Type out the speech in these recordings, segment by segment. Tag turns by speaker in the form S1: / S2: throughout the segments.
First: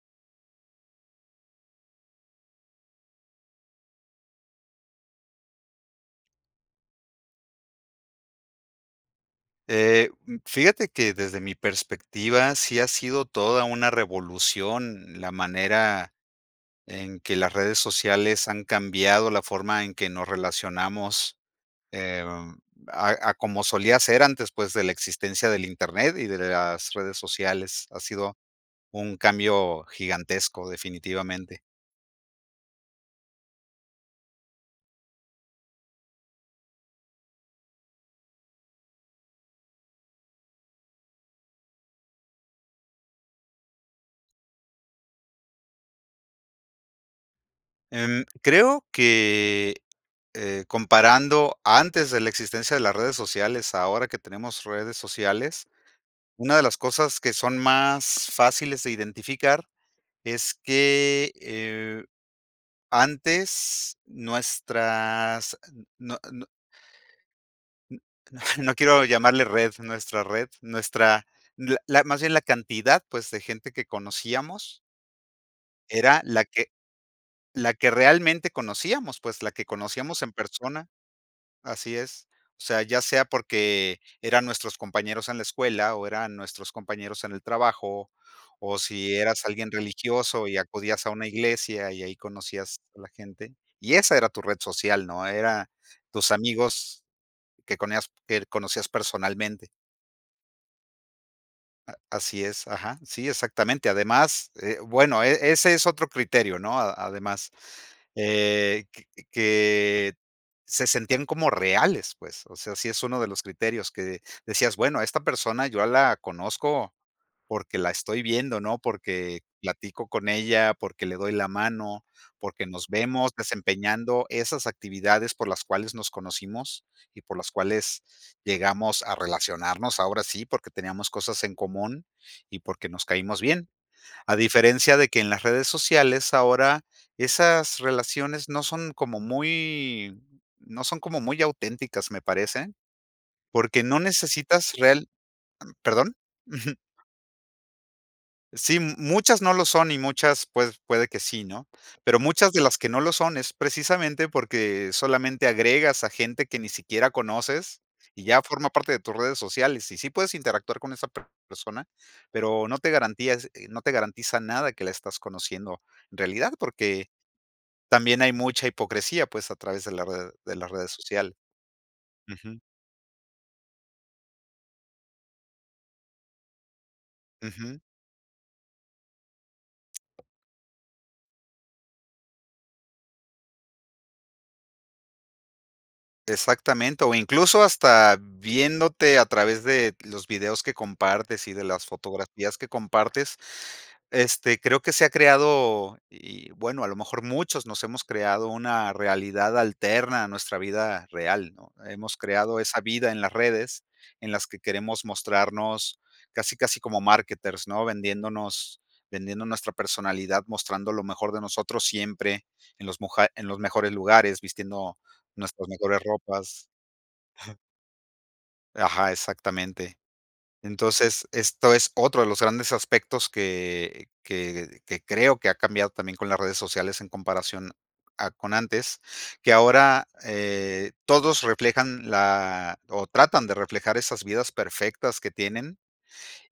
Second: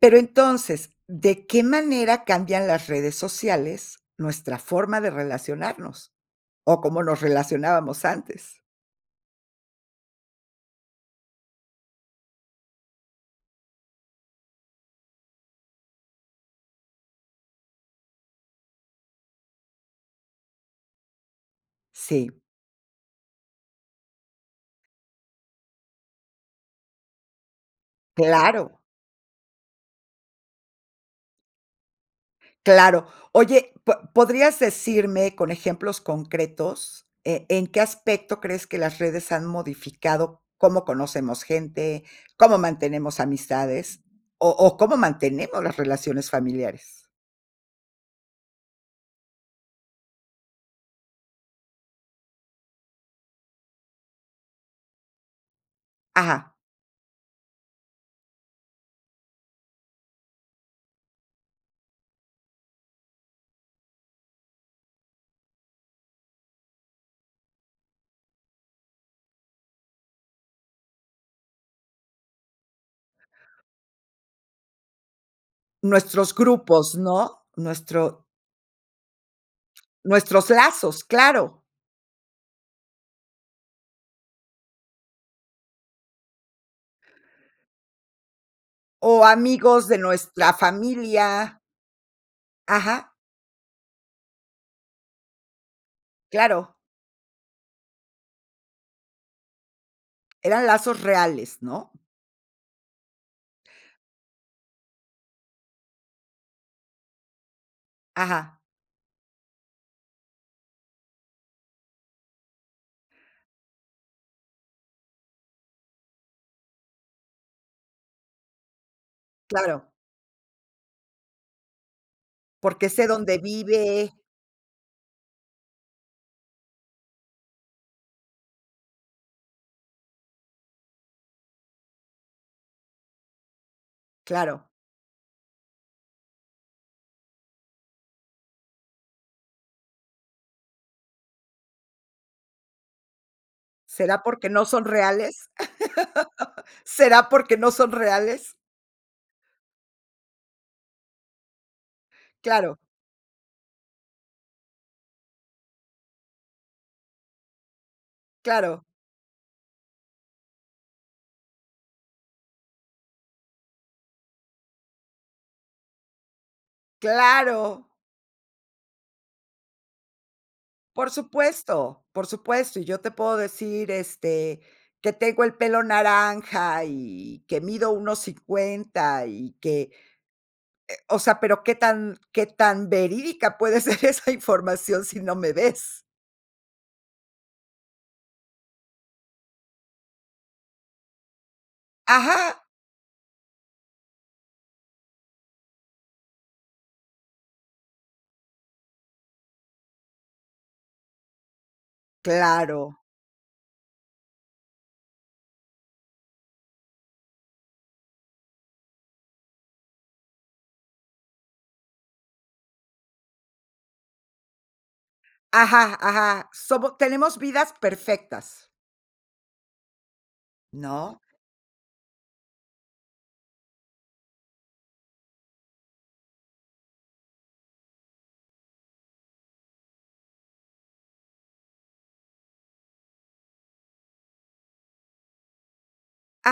S1: Pero entonces, ¿de qué manera cambian las redes sociales, nuestra forma de relacionarnos? ¿O, cómo nos relacionábamos antes?
S2: Eh, mm, fíjate que, desde mi perspectiva, sí ha sido toda una revolución la manera en que las redes sociales han cambiado la forma en que nos relacionamos,
S1: Sí.
S2: em, a a como solía ser antes, pues, de la existencia del Internet y de la las redes sociales. Ha sido
S1: Claro.
S2: un cambio gigantesco definitivamente.
S1: Claro. Oye, ¿po podrías decirme con ejemplos concretos, eh, en qué aspecto crees que las redes han modificado? ¿Cómo conocemos gente, cómo mantenemos amistades, o o, cómo mantenemos las relaciones familiares?
S2: Em, creo que, eh, comparando antes de la existencia de las redes sociales, ahora que tenemos redes sociales,
S1: Ajá.
S2: una de las cosas que son más fáciles de identificar es que, eh, antes nuestras no no. N no quiero llamarle red, nuestra red nuestra la la más bien la cantidad, pues, de gente que conocíamos. Era
S1: Nuestros
S2: la que
S1: grupos, ¿no?,
S2: la que
S1: nuestro
S2: realmente conocíamos, pues, la que conocíamos en
S1: Nuestro
S2: persona
S1: lazos, claro.
S2: así es, o sea, ya sea porque, eran nuestros compañeros en la escuela, o, eran nuestros compañeros en el trabajo, o si
S1: O
S2: eras alguien
S1: amigos de
S2: religioso
S1: nuestra
S2: y acudías a una
S1: familia.
S2: iglesia, y ahí conocías a la
S1: Ajá.
S2: gente. Y esa era tu red social, ¿no? Era tus
S1: Claro.
S2: amigos que con ellas er conocías personalmente.
S1: Eran lazos reales, ¿no?
S2: Ah, así es, ajá. Sí, exactamente. Además, eh, bueno, eh, ese es otro criterio, ¿no? Ah, además,
S1: Ajá.
S2: eh, que, eh, se sentían como reales, pues. O sea, sí es uno de los criterios que decías, bueno, a esta persona yo la conozco, porque, la estoy viendo, ¿no? Porque,
S1: Claro.
S2: platico con ella, porque le doy la mano, porque, nos
S1: Porque, sé
S2: vemos
S1: dónde vive.
S2: desempeñando esas actividades por las cuales nos conocimos y por las cuales llegamos a relacionarnos, ahora sí porque, teníamos cosas en común y porque nos caímos bien. A
S1: Claro.
S2: diferencia de que en las redes sociales ahora, esas relaciones no son como muy no son como muy auténticas me parece, porque, no
S1: ¿Será, porque, no
S2: necesitas
S1: son
S2: real
S1: reales?
S2: mm, ¿perdón? Ujú.
S1: ¿Será, porque, no son reales?
S2: Sí, muchas no lo son y muchas, pued puede que sí, ¿no? Pero, muchas de
S1: Claro.
S2: las que no lo son, es precisamente porque, solamente agregas a gente que ni siquiera conoces y ya forma
S1: Claro.
S2: parte de tus redes sociales. Y sí puedes interactuar con esa persona, pero, no te garantías, eh, no te garantiza nada de que la estás conociendo en realidad, porque,
S1: Claro.
S2: también hay mucha hipocresía, pues, a través de la red de las redes
S1: Por
S2: social.
S1: supuesto, por
S2: Ujú.
S1: supuesto. Y yo te puedo decir, este, que tengo el pelo naranja y que
S2: Ujú.
S1: mido 1.50 y que, eh, o sea, pero, ¿qué tan qué tan verídica puede ser esa información si no me ves?
S2: Exactamente. O incluso hasta viéndote a través de los videos que compartes y de las fotografías
S1: Ajá.
S2: que compartes, este, creo que se ha creado, y, bueno, a lo mejor muchos nos hemos creado una realidad alterna a nuestra vida real, ¿no? Hemos creado esa
S1: Claro.
S2: vida en las redes en las que queremos mostrarnos casi, casi como marketers, ¿no? Vendiéndonos, vendiendo nuestra personalidad, mostrando lo mejor de nosotros siempre en los muja en los mejores lugares, vistiendo nuestras
S1: Ajá,
S2: mejores
S1: ajá,
S2: ropas.
S1: somo tenemos vidas perfectas.
S2: Ajá, exactamente.
S1: ¿No?
S2: Entonces, esto es otro de los grandes aspectos que que que creo que ha cambiado también con las redes sociales en comparación a con antes. Que ahora, eh, todos reflejan la o tratan de reflejar esas vidas perfectas que tienen,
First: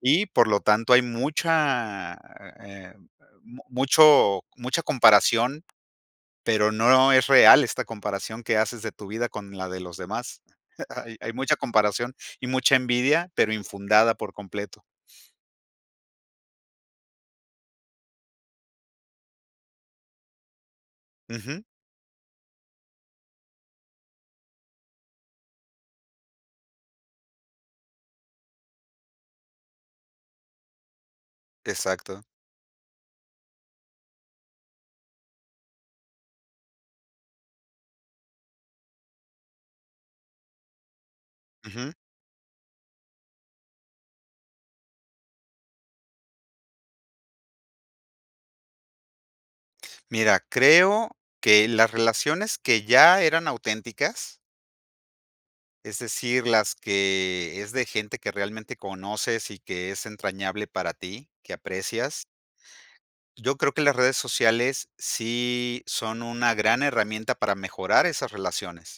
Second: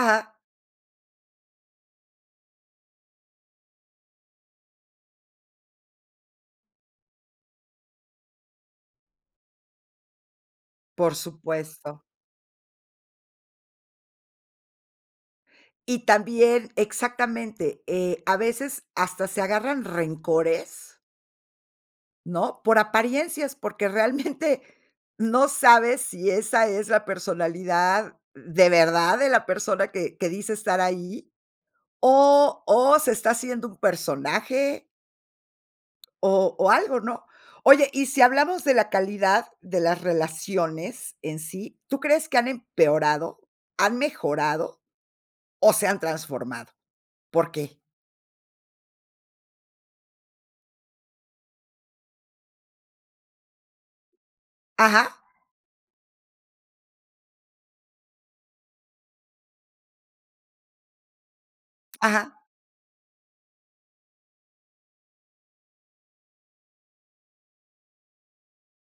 S2: y por lo tanto hay mucha, eh, mu mucho mucha comparación, pero no es real esta comparación que haces de tu vida con la de los demás.
S1: Por
S2: Hay mucha
S1: supuesto.
S2: comparación y mucha envidia, pero infundada por completo.
S1: Y también exactamente, eh, a veces hasta se agarran rencores.
S2: Ujú.
S1: ¿No? Por apariencias, porque realmente no sabes si esa es la personalidad de verdad de la persona que que dice estar ahí,
S2: Exacto.
S1: o o se está haciendo un personaje. O o algo, ¿no? Oye, y si hablamos de la calidad de las relaciones en sí,
S2: Ujú.
S1: ¿tú crees que han empeorado, han mejorado o se han transformado? ¿Por qué?
S2: Mira, creo que las relaciones que ya eran auténticas.
S1: Ajá.
S2: Es decir, las que es de gente que realmente conoces y que es entrañable para ti, que aprecias.
S1: Ajá.
S2: Yo creo que las redes sociales sí son una gran herramienta para mejorar esas relaciones,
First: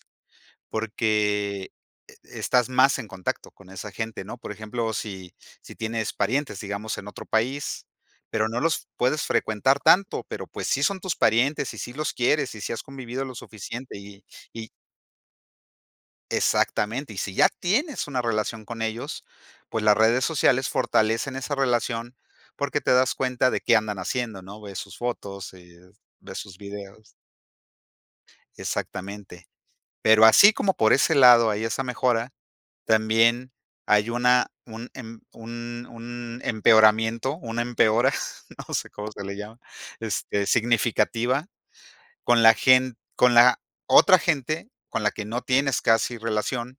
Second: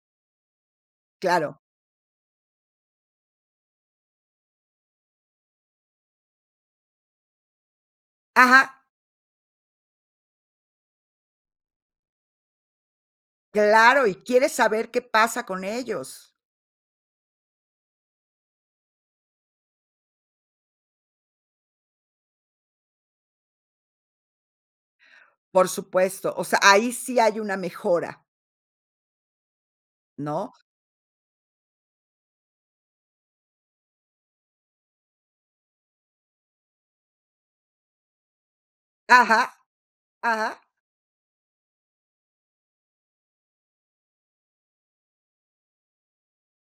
S1: Claro.
S2: porque e estás más en contacto con esa gente, ¿no? Por ejemplo, si si tienes parientes, digamos, en otro país, pero no
S1: Ajá.
S2: los puedes frecuentar tanto, pero pues sí son tus parientes y sí los quieres y sí has convivido lo suficiente
S1: Claro, y
S2: y
S1: quieres
S2: y.
S1: saber qué pasa con ellos.
S2: Exactamente, y si ya tienes una relación con ellos, pues las redes sociales fortalecen esa relación porque te das cuenta de qué andan haciendo, ¿no? Ves sus fotos,
S1: Por
S2: eh,
S1: supuesto,
S2: ves
S1: o
S2: sus
S1: sea, ahí
S2: videos.
S1: sí hay una mejora.
S2: Exactamente, pero así
S1: ¿No?
S2: como por ese lado hay esa mejora, también hay una un em un un empeoramiento, una empeora, no sé cómo se le
S1: Ajá,
S2: llama, este,
S1: ajá.
S2: significativa con la gen con la otra gente con la que no tienes casi relación,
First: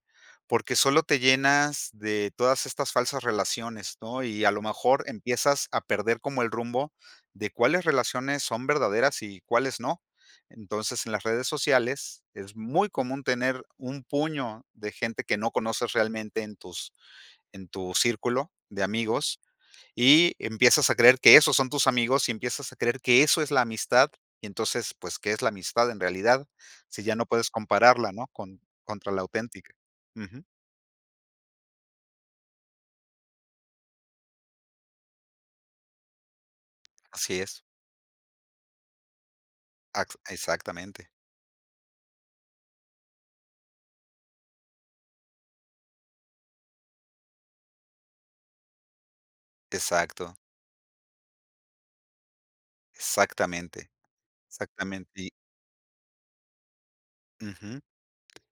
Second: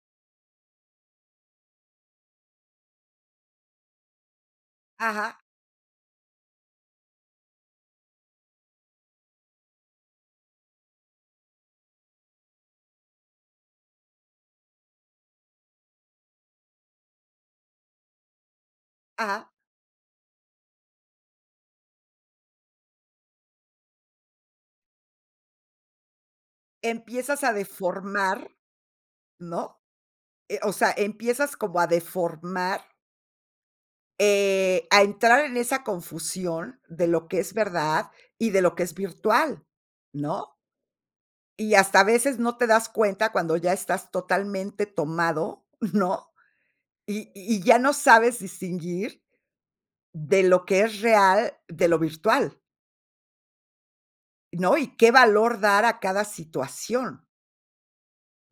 S2: porque solo te llenas de todas estas falsas relaciones, ¿no? Y a lo mejor
S1: Ajá.
S2: empiezas a perder como el rumbo de cuáles relaciones son verdaderas y cuáles no. Entonces, en las redes sociales, es muy común tener un puño de gente que no conoces realmente en tus en tu círculo de amigos.
S1: Ajá.
S2: Y empiezas a creer que esos son tus amigos y empiezas a creer que eso es la amistad. Entonces, pues, ¿qué es la amistad en realidad? Sí, ya no
S1: Empiezas
S2: puedes
S1: a
S2: compararla, ¿no?
S1: deformar,
S2: Con contra la auténtica.
S1: ¿no?
S2: Ujú.
S1: Eh, o sea, empiezas como a deformar. Eh, a entrar en esa confusión de lo que
S2: Así
S1: es
S2: es.
S1: verdad y de lo que es virtual,
S2: Acx
S1: ¿no?
S2: exactamente.
S1: Y hasta a veces no te das cuenta cuando ya estás totalmente tomado, ¿no? Y y ya no sabes distinguir
S2: Exacto.
S1: de lo que es real, de lo virtual.
S2: Exactamente.
S1: ¿No? Y
S2: Exactamente,
S1: qué
S2: y
S1: valor dar a cada situación.
S2: Ujú.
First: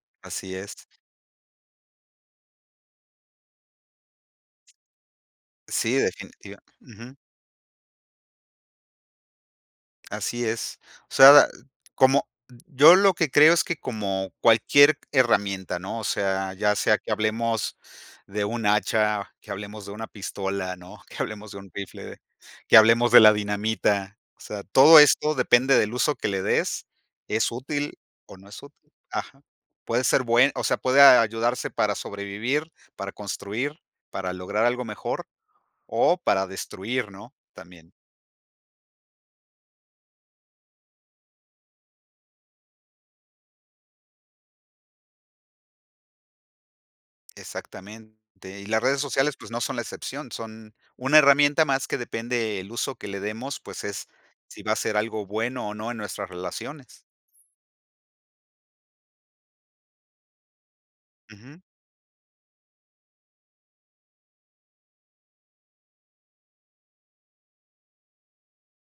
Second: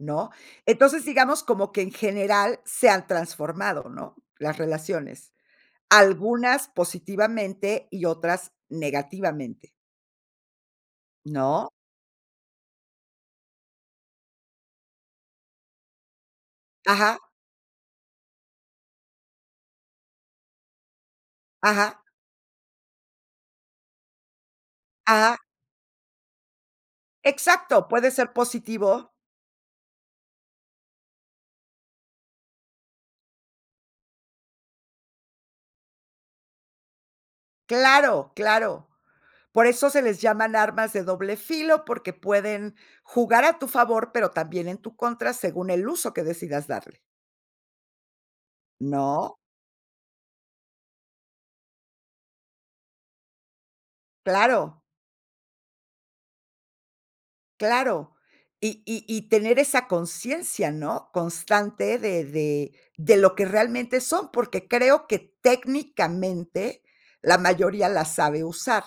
S1: ¿No?
S2: Así es.
S1: Entonces, digamos, como que en general se han transformado, ¿no? Las relaciones.
S2: S sí, definitiva
S1: Algunas
S2: Ujú.
S1: positivamente y otras negativamente.
S2: Así es. O sea, dal
S1: ¿No?
S2: como yo lo que creo es que como cualquier herramienta, ¿no? O sea, ya sea que
S1: Ajá.
S2: hablemos de un hacha, que hablemos de una pistola, ¿no? Que hablemos de un
S1: Ajá.
S2: rifle, que hablemos de la dinamita. O sea, todo esto
S1: Ajá.
S2: depende del uso que le des. ¿Es
S1: Exacto,
S2: útil
S1: puede ser
S2: o no es útil?
S1: positivo.
S2: Ajá. Puede ser buen o sea, puede a ayudarse para sobrevivir, para construir, para lograr algo mejor o para destruir, ¿no? También.
S1: Claro, claro. Por eso se les llaman armas de doble filo, porque pueden jugar a tu favor, pero también en tu contra según el uso que decidas darle.
S2: Exactamente. Y las redes sociales,
S1: ¿No?
S2: pues, no son la excepción. Son una herramienta más que depende el uso que le demos, pues es si va a
S1: Claro.
S2: ser algo bueno o no en nuestras relaciones.
S1: Claro. Y y y tener esa consciencia, ¿no?
S2: Ujú.
S1: Constante de de de lo que realmente son, porque creo que técnicamente la mayoría la sabe usar.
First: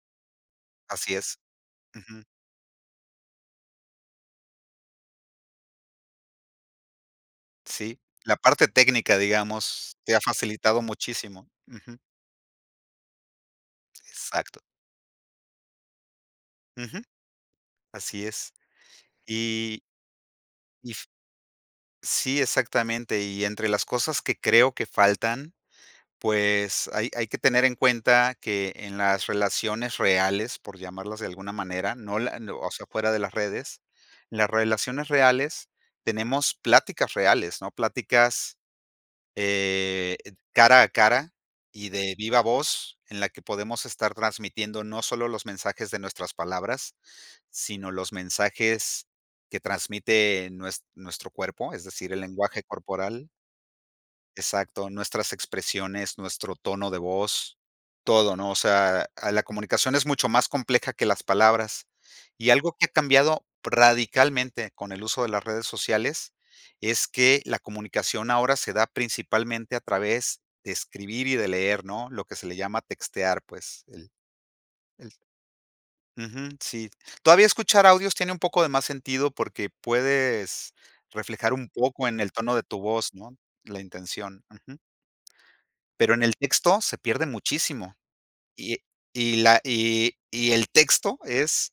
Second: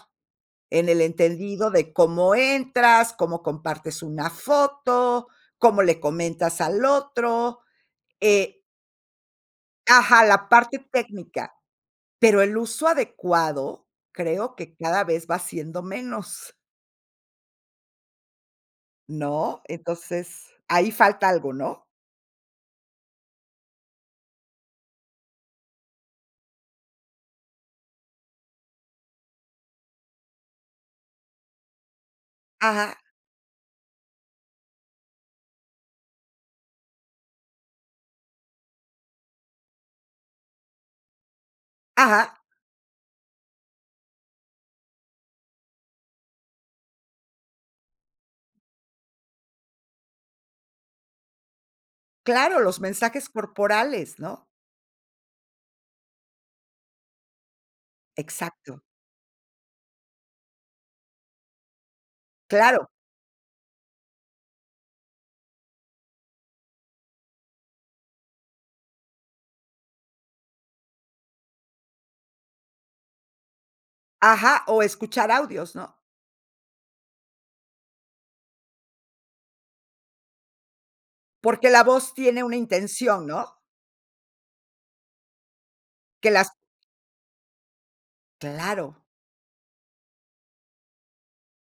S1: En el
S2: Así es.
S1: entendido de
S2: Ujú.
S1: cómo entras, cómo compartes una foto, cómo le comentas al otro.
S2: Sí, la
S1: Eh
S2: parte técnica, digamos, te ha
S1: Ajá, la parte
S2: facilitado muchísimo.
S1: técnica,
S2: Ujú.
S1: pero el uso adecuado creo
S2: Exacto.
S1: que cada vez va siendo menos.
S2: Ujú. Así es.
S1: ¿No?
S2: Y
S1: Entonces ahí
S2: If
S1: falta algo, ¿no?
S2: Sí, exactamente, y entre las cosas que creo que faltan, pues, hay hay que tener en cuenta que en las relaciones reales, por llamarlas de alguna manera, no la no o sea,
S1: Ajá.
S2: fuera de las redes, las relaciones reales tenemos pláticas reales, ¿no? Pláticas, eh, ed cara a cara y de
S1: Ajá.
S2: viva voz en la que podemos estar transmitiendo no solo los mensajes de nuestras palabras, sino los mensajes que transmite nues nuestro cuerpo, es decir, el
S1: Claro,
S2: lenguaje
S1: los
S2: corporal.
S1: mensajes corporales, ¿no?
S2: Exacto, nuestras expresiones, nuestro tono de voz, todo, ¿no? O
S1: Exacto.
S2: sea, a la comunicación es mucho más compleja que las palabras. Y algo que ha
S1: Claro.
S2: cambiado radicalmente con el uso de las redes sociales es que la comunicación ahora se da principalmente a través de escribir y de leer, ¿no? Lo que se le llama textear, pues, el
S1: Ajá, o
S2: el
S1: escuchar audios, ¿no?
S2: Ujú, sí. Todavía escuchar audios tiene un poco de más sentido porque puedes reflejar un
S1: Porque la
S2: poco
S1: voz
S2: en el
S1: tiene
S2: tono
S1: una
S2: de tu voz,
S1: intención,
S2: ¿no?
S1: ¿no?
S2: La intención. Ujú. Pero en
S1: Que
S2: el
S1: las
S2: texto se pierde muchísimo. Y
S1: Claro.
S2: y la y y el texto es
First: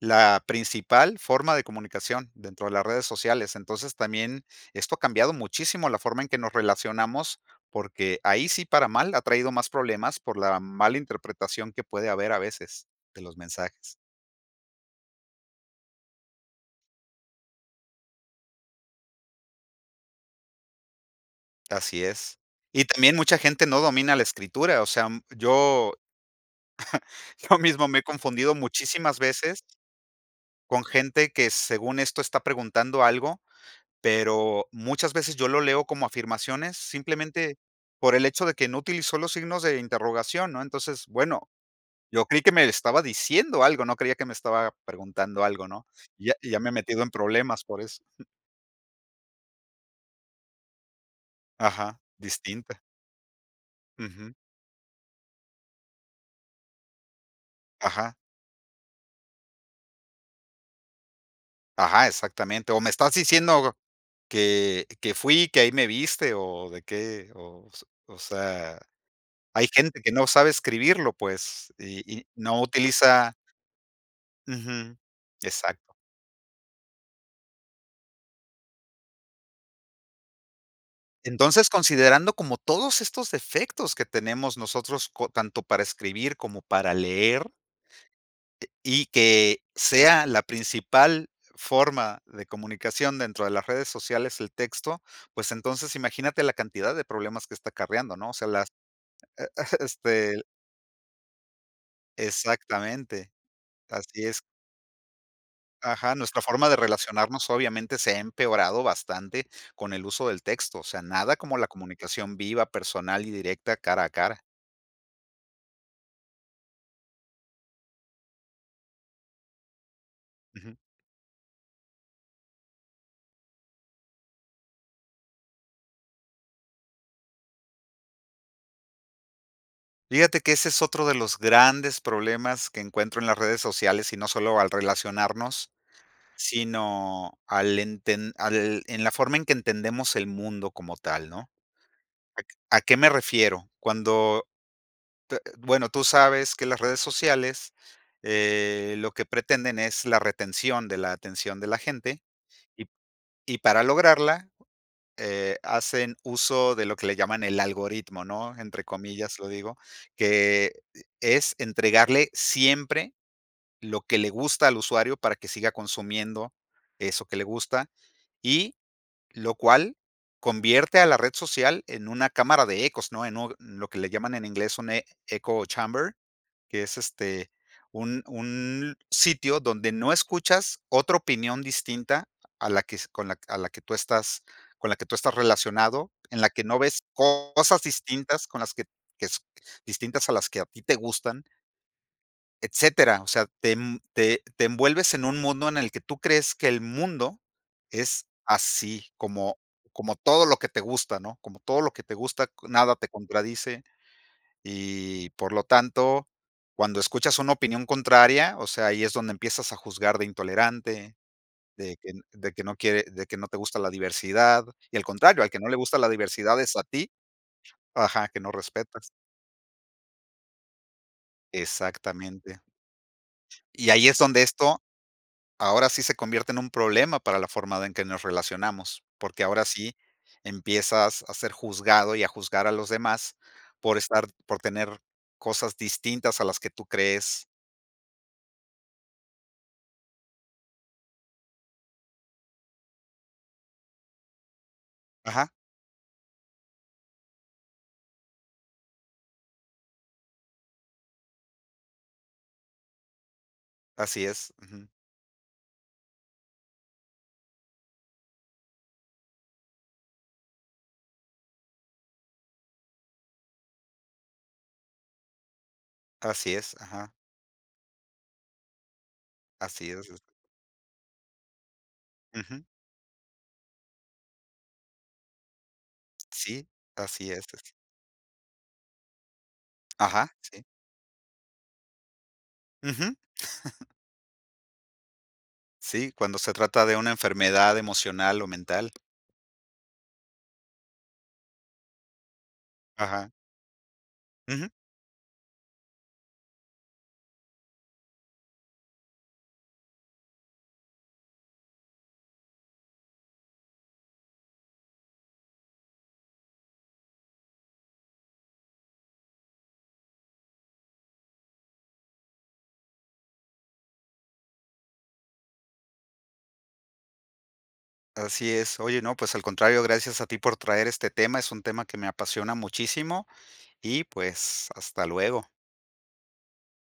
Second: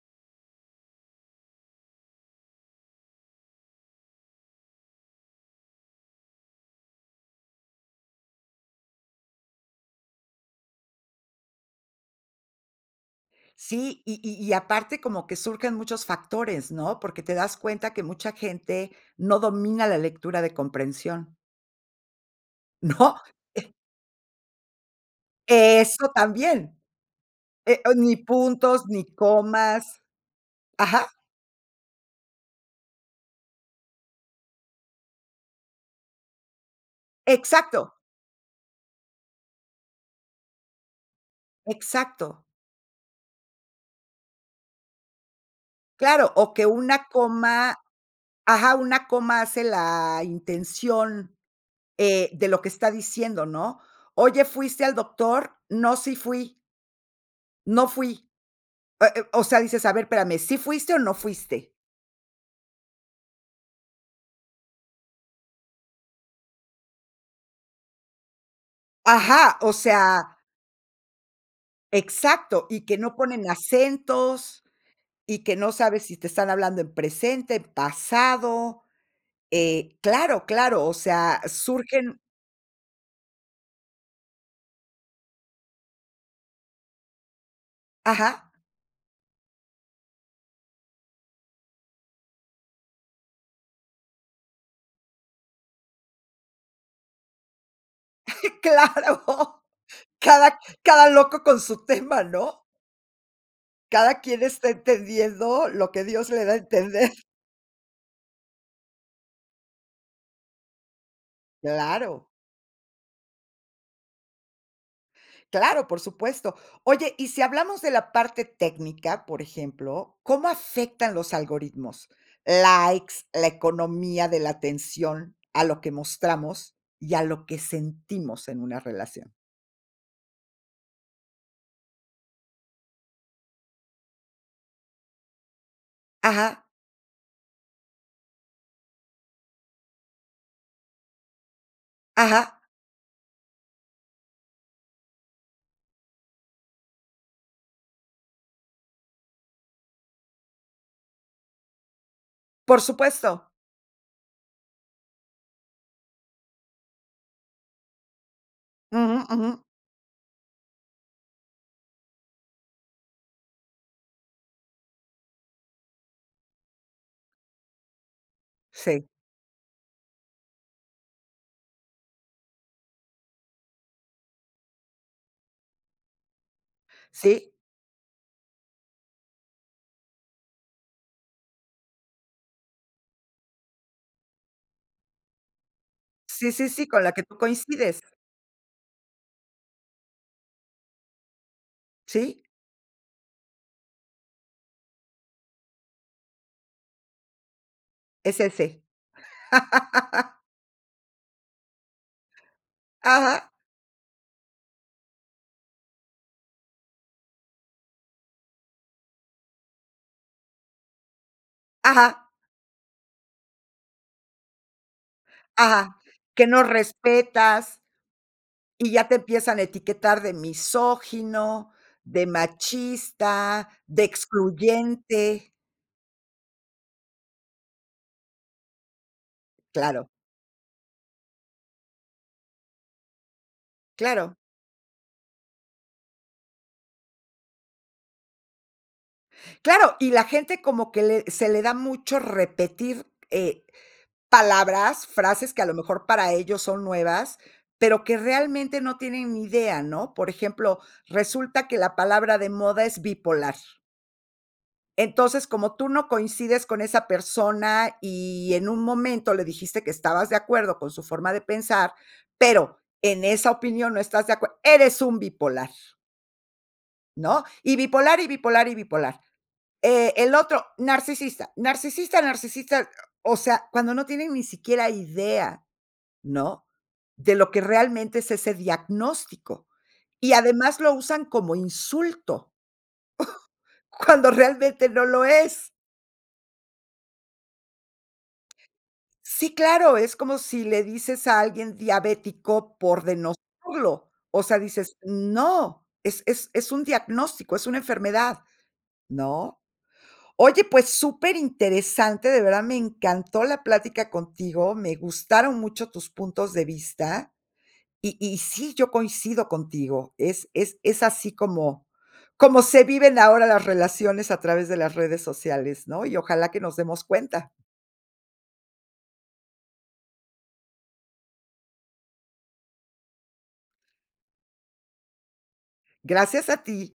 S2: la principal forma de comunicación dentro de las redes sociales. Entonces, también, esto ha cambiado muchísimo la forma en que nos relacionamos, porque ahí sí, para mal, ha traído más problemas por la mala interpretación que puede haber a veces de los mensajes.
S1: Sí, y y y aparte como que surgen muchos factores, ¿no? Porque te das cuenta que mucha gente no domina la lectura de comprensión.
S2: Así es, y
S1: ¿No?
S2: también mucha gente
S1: Eh
S2: no domina la escritura. O sea, yo
S1: Eso también.
S2: yo
S1: Eh,
S2: mismo
S1: o
S2: me he
S1: ni
S2: confundido
S1: puntos, ni
S2: muchísimas veces
S1: comas.
S2: con
S1: Ajá.
S2: gente que según esto está preguntando algo, pero, muchas veces yo lo leo como afirmaciones simplemente
S1: Exacto.
S2: por el hecho de que no utilizó los signos de interrogación, ¿no? Entonces, bueno yo creí
S1: Exacto.
S2: que me estaba diciendo algo no creía que me estaba preguntando algo, ¿no? Y
S1: Claro,
S2: ya y
S1: o
S2: ya
S1: que
S2: me he metido
S1: una
S2: en problemas
S1: coma,
S2: por eso.
S1: ajá, una coma hace la intención,
S2: Ajá.
S1: eh, de lo que
S2: Distinta.
S1: está diciendo, ¿no?
S2: Ujú.
S1: Oye, ¿fuiste al doctor? No, sí fui no
S2: Ajá.
S1: fui. Eh eh, o sea, dices, a ver, espérame, ¿sí fuiste o no fuiste?
S2: Ajá, Exactamente. O me estás diciendo, go que que fui, que ahí me viste, o de qué, o s o sea,
S1: Ajá,
S2: hay
S1: o
S2: gente que no
S1: sea
S2: sabe escribirlo, pues. Y y no
S1: Exacto, y que no
S2: utiliza
S1: ponen acentos,
S2: Ujú.
S1: y que no
S2: Exacto.
S1: sabes si te están hablando en presente, en pasado, eh, claro, claro, o sea,
S2: Entonces,
S1: surgen
S2: considerando como todos estos defectos que tenemos nosotros, co tanto para escribir, como para leer
S1: Ajá.
S2: eh, y que sea la principal forma de comunicación dentro de las redes sociales, el texto, pues, entonces imagínate la cantidad de problemas que está acarreando, ¿no? O sea, las,
S1: Claro,
S2: este, el
S1: cada cada loco con su tema, ¿no?
S2: exactamente.
S1: Cada
S2: Así es.
S1: quien está entendiendo, lo que
S2: Ajá,
S1: Dios
S2: nuestra
S1: le da a
S2: forma de
S1: entender.
S2: relacionarnos, obviamente se ha empeorado bastante con el uso del texto. O sea, nada como la
S1: Claro.
S2: comunicación viva, personal y directa, cara a cara.
S1: Claro, por supuesto. Oye, y si hablamos de la parte técnica, por ejemplo, ¿cómo
S2: Ujú.
S1: afectan los algoritmos? Likes, la economía de la atención a lo que mostramos y a lo que sentimos en una relación.
S2: Fíjate que ese es otro de los grandes problemas que encuentro en las redes sociales. Y no solo al relacionarnos,
S1: Ajá.
S2: sino al enten al en la forma en que entendemos el mundo como tal, ¿no?
S1: Ajá.
S2: ¿A qué a qué me refiero? Cuando, te bueno, tú sabes que las redes sociales, eh, lo que pretenden es la retención de la atención de la gente,
S1: Por
S2: y
S1: supuesto.
S2: y para lograrla, eh, hacen uso de lo que le llaman el algoritmo, ¿no? Entre
S1: Ujú,
S2: comillas lo
S1: ujú.
S2: digo, que, eh, es entregarle siempre lo que le gusta al usuario, para que siga consumiendo eso que le gusta, y
S1: Sí.
S2: lo cual convierte a la red social en una cámara de ecos, ¿no? En u lo que le llaman en inglés un e eco chamber, que es, este,
S1: Sí.
S2: un un sitio donde no escuchas otra opinión distinta a la que s con la a la que tú estás con la que tú estás relacionado, en la
S1: Sí,
S2: que
S1: sí,
S2: no
S1: sí, con
S2: ves
S1: la que tú
S2: cosas
S1: coincides.
S2: distintas con las que que distintas, a las que a ti te gustan
S1: Sí.
S2: etcétera. O sea, te, em, te te envuelves en un mundo en el que tú crees que el mundo es
S1: Es ese.
S2: así como como todo lo que te gusta, ¿no? Como todo lo que te gusta, nada te
S1: Ajá.
S2: contradice. Y, por lo tanto, cuando escuchas una opinión contraria, o sea, ahí es donde empiezas a juzgar de intolerante, de que
S1: Ajá.
S2: de que no quie de que no te gusta la diversidad. Y, al contrario, al que no le
S1: Ajá,
S2: gusta la
S1: que
S2: diversidad
S1: no
S2: es a ti
S1: respetas
S2: Ajá, que no
S1: y ya
S2: respetas.
S1: te empiezan a etiquetar de misógino, de
S2: Exactamente.
S1: machista,
S2: Y
S1: de
S2: ahí es donde esto,
S1: excluyente.
S2: ahora sí se convierte en un problema para la forma en que nos relacionamos. Porque, ahora sí
S1: Claro.
S2: empiezas a ser juzgado, y a juzgar a los demás por estar
S1: Claro.
S2: por tener cosas distintas a las que tú crees.
S1: Claro, y la gente como que le se le da mucho repetir, eh, palabras,
S2: Ajá.
S1: frases que a lo mejor para ellos son nuevas, pero, que realmente no tienen ni idea, ¿no? Por ejemplo, resulta que la palabra de moda es bipolar.
S2: Así es. Ujú.
S1: Entonces, como tú no coincides con esa persona y en un momento le dijiste que estabas de acuerdo con su forma de pensar, pero, en esa opinión no estás de acuerd eres un bipolar.
S2: Así es, ajá.
S1: ¿No? Y bipolar, y bipolar, y bipolar.
S2: Así es.
S1: Eh, el otro, narcisista, narcisista,
S2: Ujú.
S1: narcisista. O sea, cuando no tienen ni siquiera idea, ¿no?,
S2: Sí, así
S1: de
S2: es.
S1: lo que realmente es ese diagnóstico.
S2: Ajá,
S1: Y
S2: sí.
S1: además lo usan como insulto,
S2: Ujú.
S1: cuando realmente no lo es.
S2: Sí, cuando se trata de una enfermedad emocional o mental.
S1: Sí, claro, es como si le dices a alguien diabético por
S2: Ajá.
S1: denostarlo, o sea,
S2: Ujú.
S1: dices, no, es es es un diagnóstico, es una enfermedad, ¿no? Oye, pues, superinteresante, de verdad me encantó la plática contigo, me gustaron mucho tus puntos de vista, y y sí, yo coincido contigo. Es es es así como como se viven ahora las relaciones a través de las redes sociales, ¿no? Y ojalá que nos demos cuenta.
S2: Así es. Oye, no, pues al contrario, gracias a ti por traer este tema. Es un tema que me apasiona muchísimo, y pues, hasta luego.
S1: Gracias a ti.